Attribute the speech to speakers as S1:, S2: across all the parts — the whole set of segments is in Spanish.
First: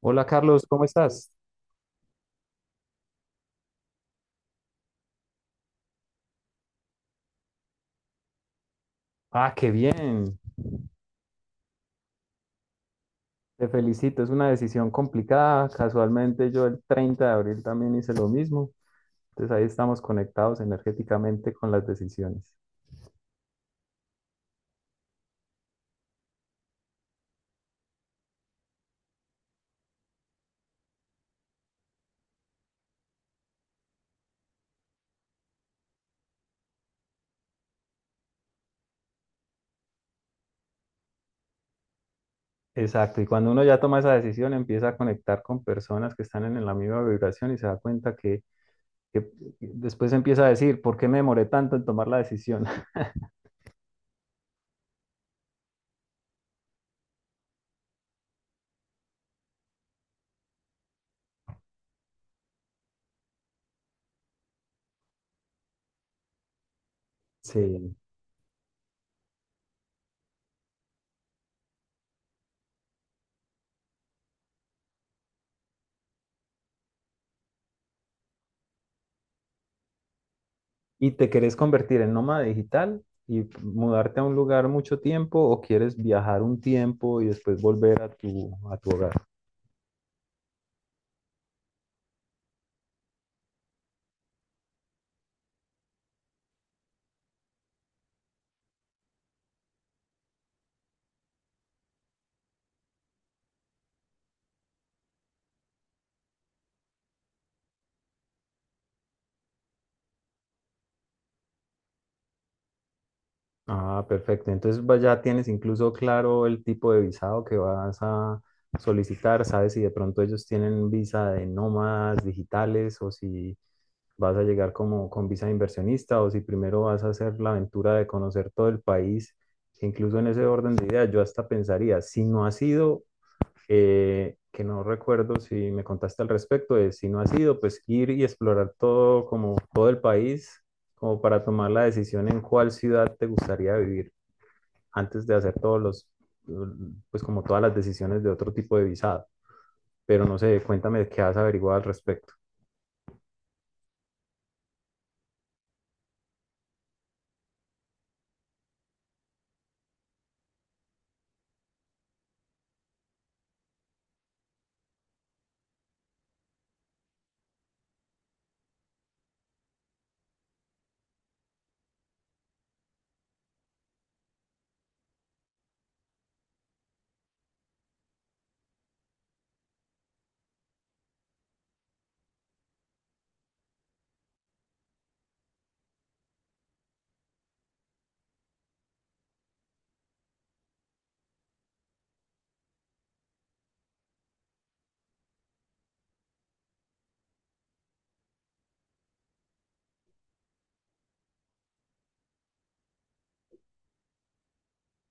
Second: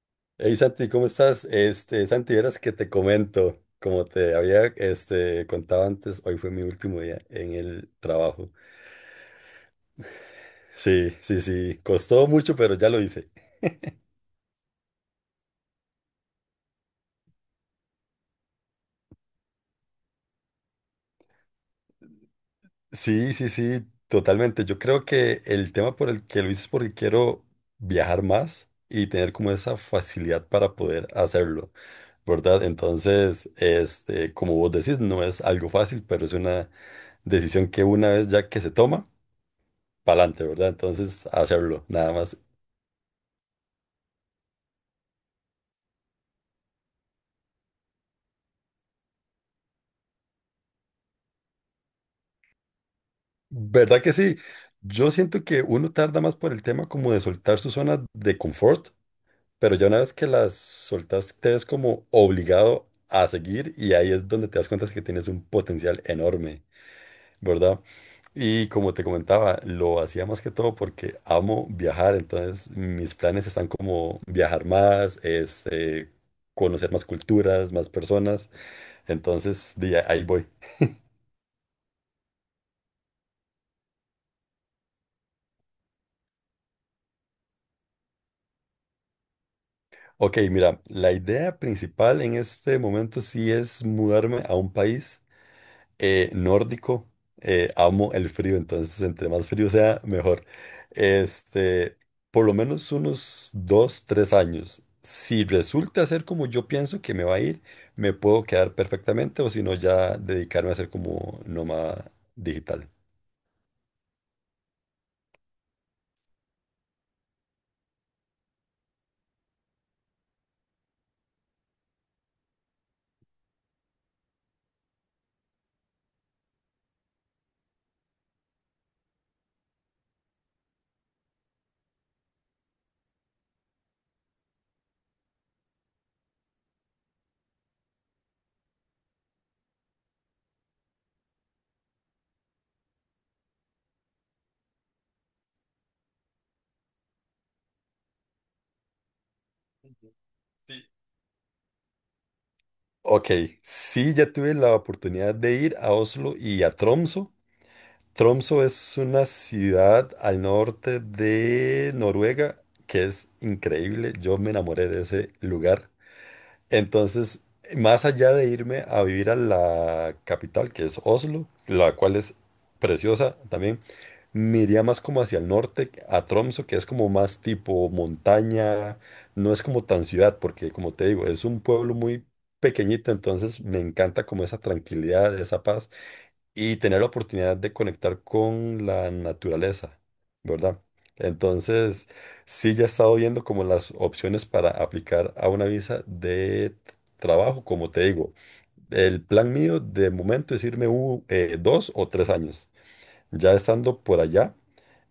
S1: Hola
S2: Hey
S1: Carlos, ¿cómo
S2: Santi, ¿cómo
S1: estás?
S2: estás? Santi, verás que te comento, como te había contado antes, hoy fue mi último día en el trabajo.
S1: Ah, qué bien.
S2: Sí, sí, sí, costó mucho, pero ya lo hice.
S1: Te felicito, es una decisión complicada. Casualmente yo el 30 de abril también hice lo mismo. Entonces ahí estamos conectados energéticamente con las decisiones.
S2: Sí, sí, sí, totalmente. Yo creo que el tema por el que lo hice es porque quiero viajar más y tener como esa facilidad para poder hacerlo, ¿verdad? Entonces, como vos decís, no es algo fácil, pero es una decisión que una vez ya que se toma para adelante, ¿verdad? Entonces, hacerlo, nada más.
S1: Exacto, y cuando uno ya toma esa decisión empieza a conectar con personas que están en la misma vibración y se da cuenta que después empieza a decir, ¿por qué me demoré tanto en tomar la decisión?
S2: ¿Verdad que sí? Yo siento que uno tarda más por el tema como de soltar su zona de confort, pero ya una vez que las soltas, te ves como obligado a seguir y ahí es donde te das cuenta que tienes un potencial enorme, ¿verdad?
S1: Sí.
S2: Y como te comentaba, lo hacía más que todo porque amo viajar, entonces mis planes están como viajar más, conocer más culturas, más personas, entonces de ahí voy.
S1: ¿Y te querés convertir en nómada digital y mudarte a un lugar mucho tiempo o quieres viajar un tiempo y después volver a tu, hogar?
S2: Ok, mira, la idea principal en este momento sí es mudarme a un país nórdico. Amo el frío, entonces entre más frío sea, mejor. Este, por lo menos unos 2, 3 años. Si resulta ser como yo pienso que me va a ir, me puedo quedar perfectamente o si no ya dedicarme a ser como nómada digital.
S1: Ah, perfecto. Entonces ya tienes incluso claro el tipo de visado que vas a solicitar, sabes si de pronto ellos tienen visa de nómadas digitales o si vas a llegar como con visa de inversionista o si primero vas a hacer la aventura de conocer todo el país. Incluso en ese orden de ideas, yo hasta pensaría, si no has ido, que no recuerdo si me contaste al respecto, de si no ha sido, pues ir y explorar todo, como todo el país, como para tomar la decisión en cuál ciudad te gustaría vivir, antes de hacer todos los, pues como todas las decisiones de otro tipo de visado.
S2: Ujú.
S1: Pero no sé,
S2: Sí.
S1: cuéntame qué has averiguado al respecto.
S2: Ok, sí, ya tuve la oportunidad de ir a Oslo y a Tromso. Tromso es una ciudad al norte de Noruega que es increíble. Yo me enamoré de ese lugar. Entonces, más allá de irme a vivir a la capital, que es Oslo, la cual es preciosa también, me iría más como hacia el norte, a Tromso, que es como más tipo montaña. No es como tan ciudad, porque como te digo, es un pueblo muy pequeñito. Entonces, me encanta como esa tranquilidad, esa paz y tener la oportunidad de conectar con la naturaleza, ¿verdad? Entonces, sí, ya he estado viendo como las opciones para aplicar a una visa de trabajo, como te digo. El plan mío de momento es irme 2 o 3 años. Ya estando por allá,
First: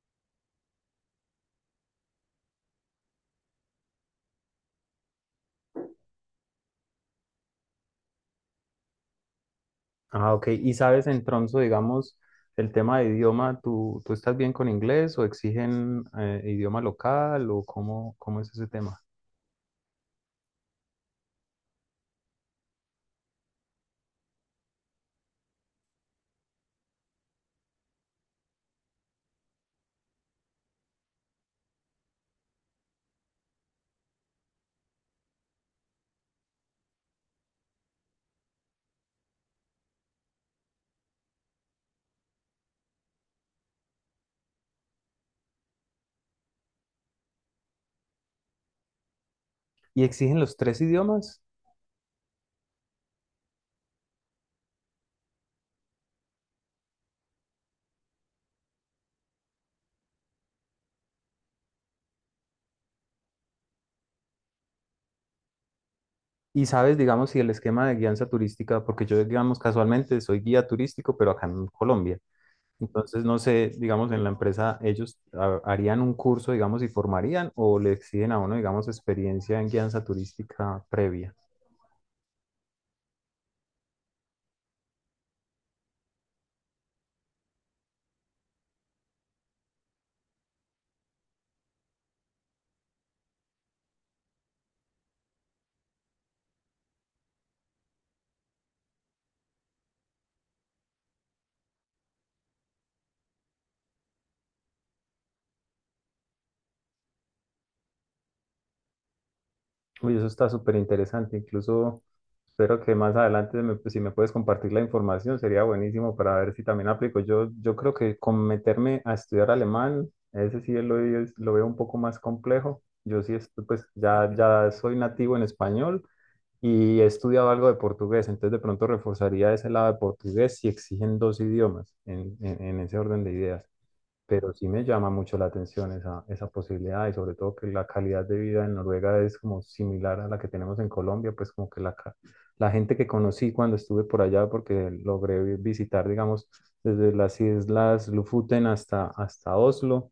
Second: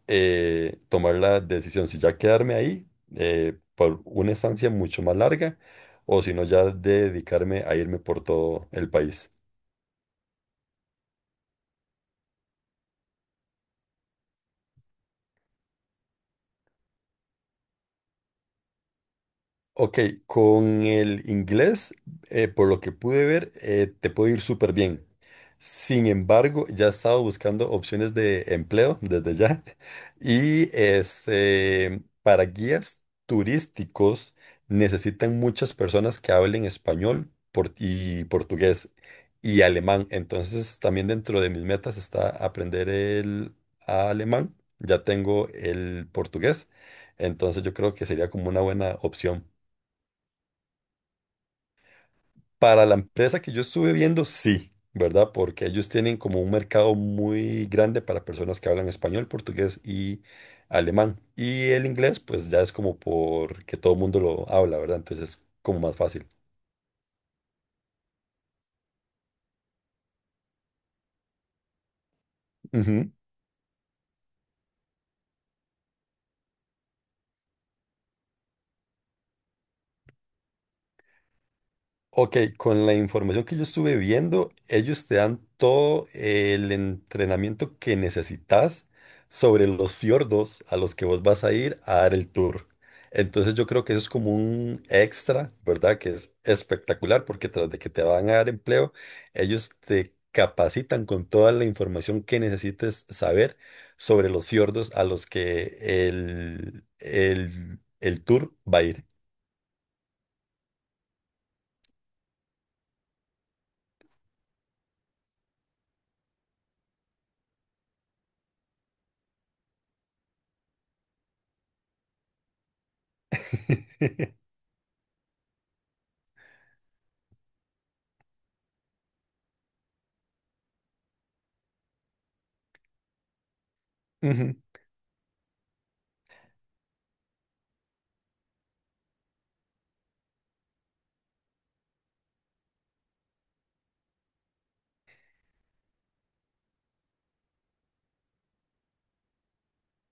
S2: tomar la decisión si ya quedarme ahí por una estancia mucho más larga o si no ya dedicarme a irme por todo el país.
S1: Ah, ok. ¿Y sabes en Tronzo, digamos, el tema de idioma, ¿tú estás bien con inglés o exigen idioma local o cómo es ese tema?
S2: Ok, con el inglés, por lo que pude ver, te puede ir súper bien. Sin embargo, ya he estado buscando opciones de empleo desde ya. Y para guías turísticos necesitan muchas personas que hablen español y portugués y alemán. Entonces, también dentro de mis metas está aprender el alemán. Ya tengo el portugués. Entonces, yo creo que sería como una buena opción.
S1: ¿Y exigen los tres idiomas?
S2: Para la empresa que yo estuve viendo, sí, ¿verdad? Porque ellos tienen como un mercado muy grande para personas que hablan español, portugués y alemán. Y el inglés, pues ya es como porque todo el mundo lo habla, ¿verdad? Entonces es como más fácil.
S1: Y sabes, digamos, si el esquema de guianza turística, porque yo, digamos, casualmente soy guía turístico, pero acá en Colombia. Entonces, no sé, digamos, en la empresa ellos harían un curso, digamos, y formarían o le exigen a uno, digamos, experiencia en guianza turística previa.
S2: Ok, con la información que yo estuve viendo, ellos te dan todo el entrenamiento que necesitas sobre los fiordos a los que vos vas a ir a dar el tour. Entonces yo creo que eso es como un extra, ¿verdad? Que es espectacular porque tras de que te van a dar empleo, ellos te capacitan con toda la información que necesites saber sobre los fiordos a los que el tour va a ir.
S1: Uy, eso está súper interesante. Incluso espero que más adelante, pues, si me puedes compartir la información, sería buenísimo para ver si también aplico. Yo creo que con meterme a estudiar alemán, ese sí lo veo un poco más complejo. Yo sí, pues ya, ya soy nativo en español y he estudiado algo de portugués, entonces de pronto reforzaría ese lado de portugués si exigen dos idiomas en ese orden de ideas. Pero
S2: Ujú.
S1: sí me llama mucho la atención esa posibilidad y sobre todo que la calidad de vida en Noruega es como similar a la que tenemos en Colombia, pues como que la gente que conocí cuando estuve por allá, porque logré visitar, digamos, desde las islas Lofoten hasta Oslo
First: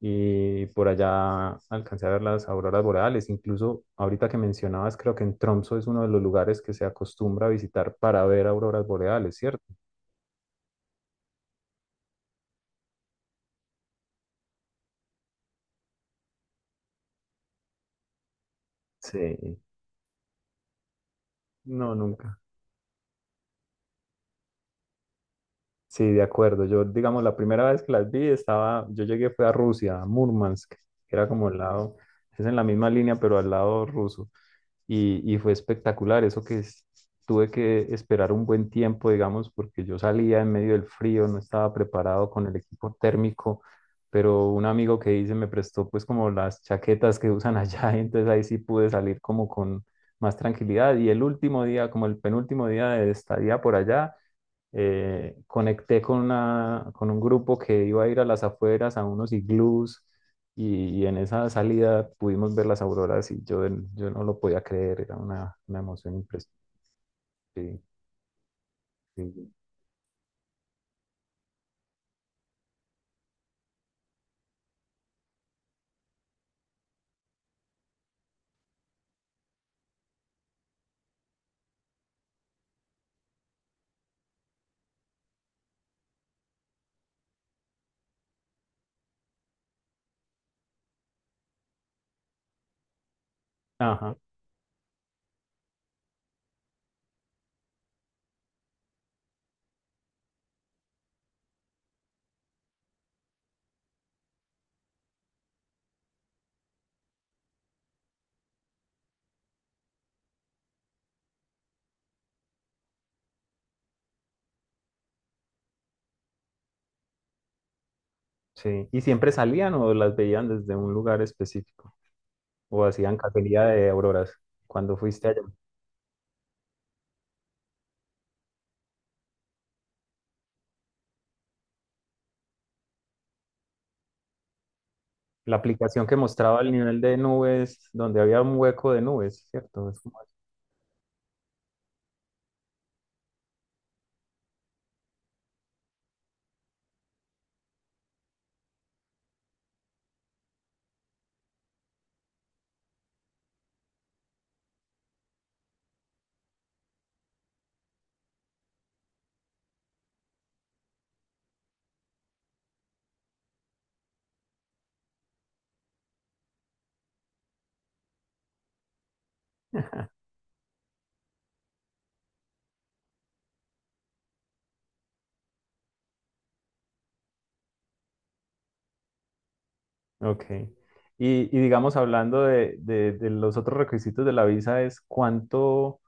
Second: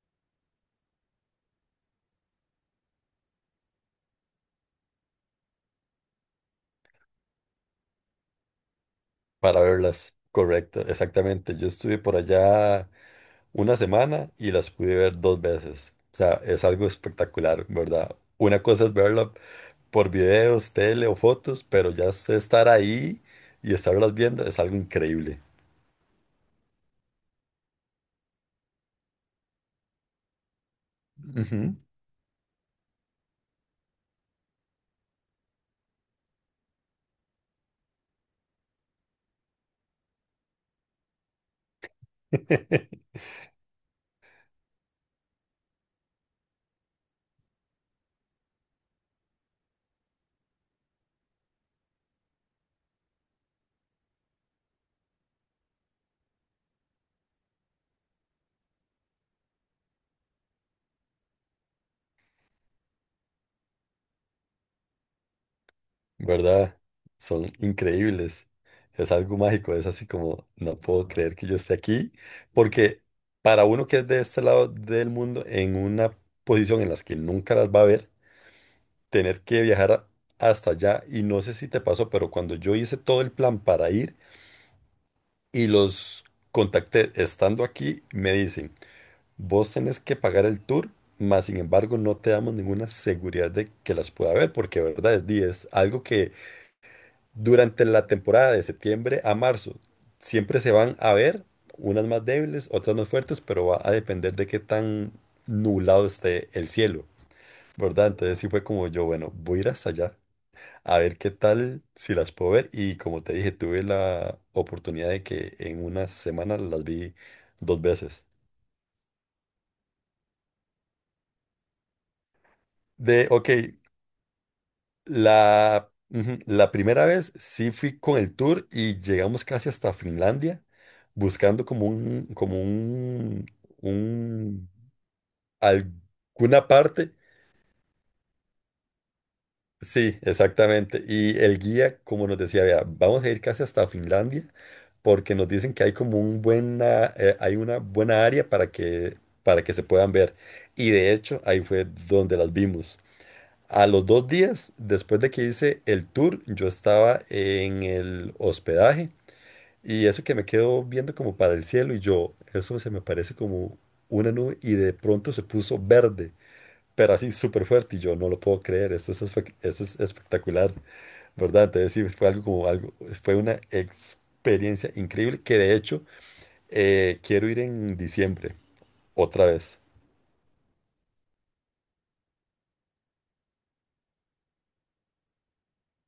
S1: y por allá alcancé a ver las auroras boreales. Incluso ahorita que mencionabas, creo que en Tromso es uno de los lugares que se acostumbra a visitar para ver auroras boreales,
S2: Para
S1: ¿cierto?
S2: verlas, correcto, exactamente. Yo estuve por allá una semana y las pude ver dos veces. O sea, es algo espectacular, ¿verdad? Una cosa es verla
S1: Sí.
S2: por videos, tele o fotos, pero
S1: No,
S2: ya sé
S1: nunca.
S2: estar ahí y estarlas viendo es algo increíble.
S1: Sí, de acuerdo. Yo, digamos, la primera vez que las vi estaba, yo llegué fue a Rusia, a Murmansk, que era como al
S2: Ujú.
S1: lado, es en la misma línea, pero al lado ruso. Y fue espectacular, eso que tuve que esperar un buen tiempo, digamos, porque yo salía en medio del frío, no estaba preparado con el equipo térmico, pero un amigo que hice me prestó pues como las chaquetas que usan allá, y entonces ahí sí pude salir como con más tranquilidad. Y el último día, como el penúltimo día de estadía por allá, conecté con un grupo que iba a ir a las afueras, a unos iglús, y en esa salida pudimos ver las auroras y yo no lo podía creer, era una emoción impresionante.
S2: ¿Verdad? Son increíbles. Es algo mágico, es así como, no puedo creer que yo esté aquí, porque para uno que es de este lado del mundo, en una posición en las que nunca las va a ver, tener que viajar hasta allá y no sé si te pasó, pero cuando yo hice todo el plan para ir y los contacté estando aquí, me dicen, vos tenés que pagar el tour, mas sin embargo no te damos ninguna seguridad de que las
S1: Ajá,
S2: pueda ver, porque verdad es, di, es algo que durante la temporada de septiembre a marzo siempre se van a ver, unas más débiles, otras más fuertes, pero va a depender de qué tan nublado esté el cielo, ¿verdad? Entonces sí fue como yo, bueno, voy a ir hasta allá a ver qué tal si las puedo ver. Y como te dije, tuve la oportunidad de que en una semana las vi dos veces.
S1: sí. ¿Y siempre salían o las veían desde un lugar específico? ¿O hacían
S2: Ok,
S1: cacería de auroras cuando fuiste allá?
S2: la primera vez sí fui con el tour y llegamos casi hasta Finlandia, buscando un,
S1: La aplicación que mostraba
S2: alguna
S1: el nivel
S2: parte.
S1: de nubes, donde había un hueco de nubes, ¿cierto?
S2: Sí, exactamente. Y el guía, como nos decía, vea, vamos a ir casi hasta Finlandia, porque nos dicen que hay una buena área para que se puedan ver. Y de hecho, ahí fue donde las vimos. A los 2 días, después de que hice el tour, yo estaba en el hospedaje y eso que me quedo viendo como para el cielo y yo, eso se me parece como una nube y de pronto se puso verde pero así súper fuerte y yo no lo puedo creer, eso es espectacular, ¿verdad? Entonces sí, fue algo como algo, fue una experiencia increíble que de hecho quiero ir en diciembre, otra vez.
S1: Ok. Y digamos, hablando de los otros requisitos de la visa, es cuánto,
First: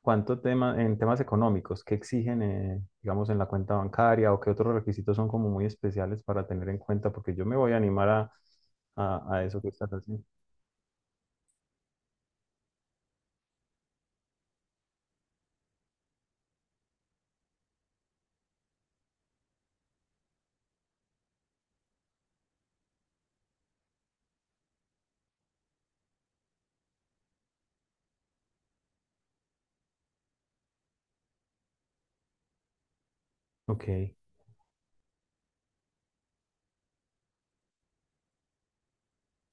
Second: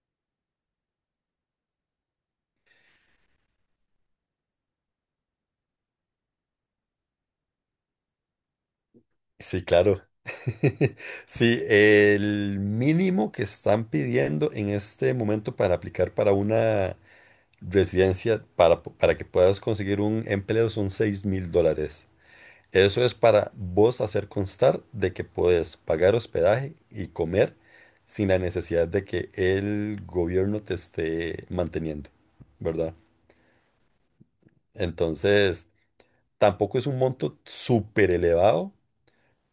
S1: cuánto tema, en temas económicos, qué exigen, digamos, en la cuenta bancaria o qué otros requisitos son como muy especiales para tener en cuenta, porque yo me voy a animar a, eso
S2: Sí,
S1: que estás
S2: claro.
S1: haciendo.
S2: Sí, el mínimo que están pidiendo en este momento para aplicar para una residencia, para que puedas conseguir un empleo son 6.000 dólares. Eso es para vos hacer constar de que podés pagar hospedaje y comer sin la necesidad de que el gobierno te esté manteniendo, ¿verdad?
S1: Ok.
S2: Entonces, tampoco es un monto súper elevado,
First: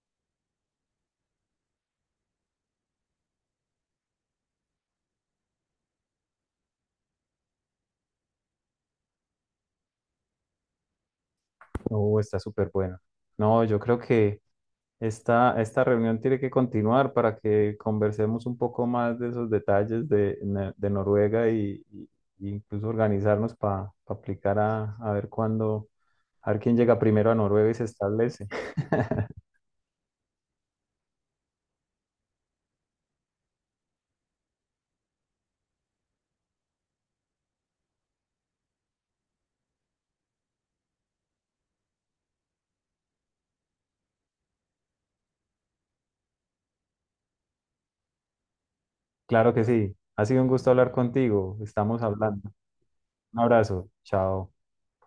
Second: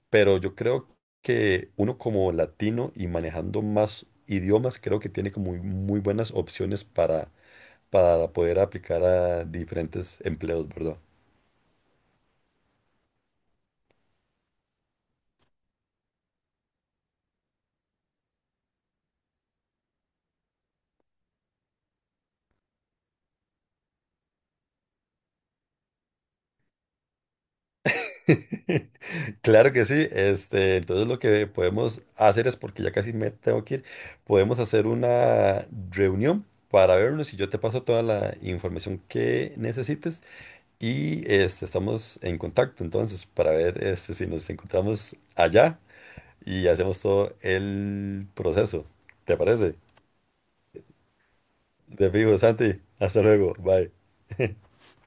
S2: pero yo creo que uno como latino y manejando más idiomas, creo que tiene como muy, muy buenas opciones para poder aplicar a diferentes empleos, ¿verdad?
S1: Oh, está súper bueno. No, yo creo que. Esta reunión tiene que continuar para que conversemos un poco más de esos detalles de Noruega y incluso organizarnos para aplicar a ver cuándo, a, ver quién llega primero a Noruega y se establece.
S2: Claro que sí. Entonces lo que podemos hacer es, porque ya casi me tengo que ir, podemos hacer una reunión para vernos y yo te paso toda la información que necesites y estamos en contacto entonces para ver si nos encontramos allá y hacemos todo el proceso. ¿Te
S1: Claro que
S2: parece?
S1: sí. Ha sido un gusto hablar contigo. Estamos
S2: Te fijo,
S1: hablando.
S2: Santi. Hasta
S1: Un
S2: luego.
S1: abrazo.
S2: Bye.
S1: Chao.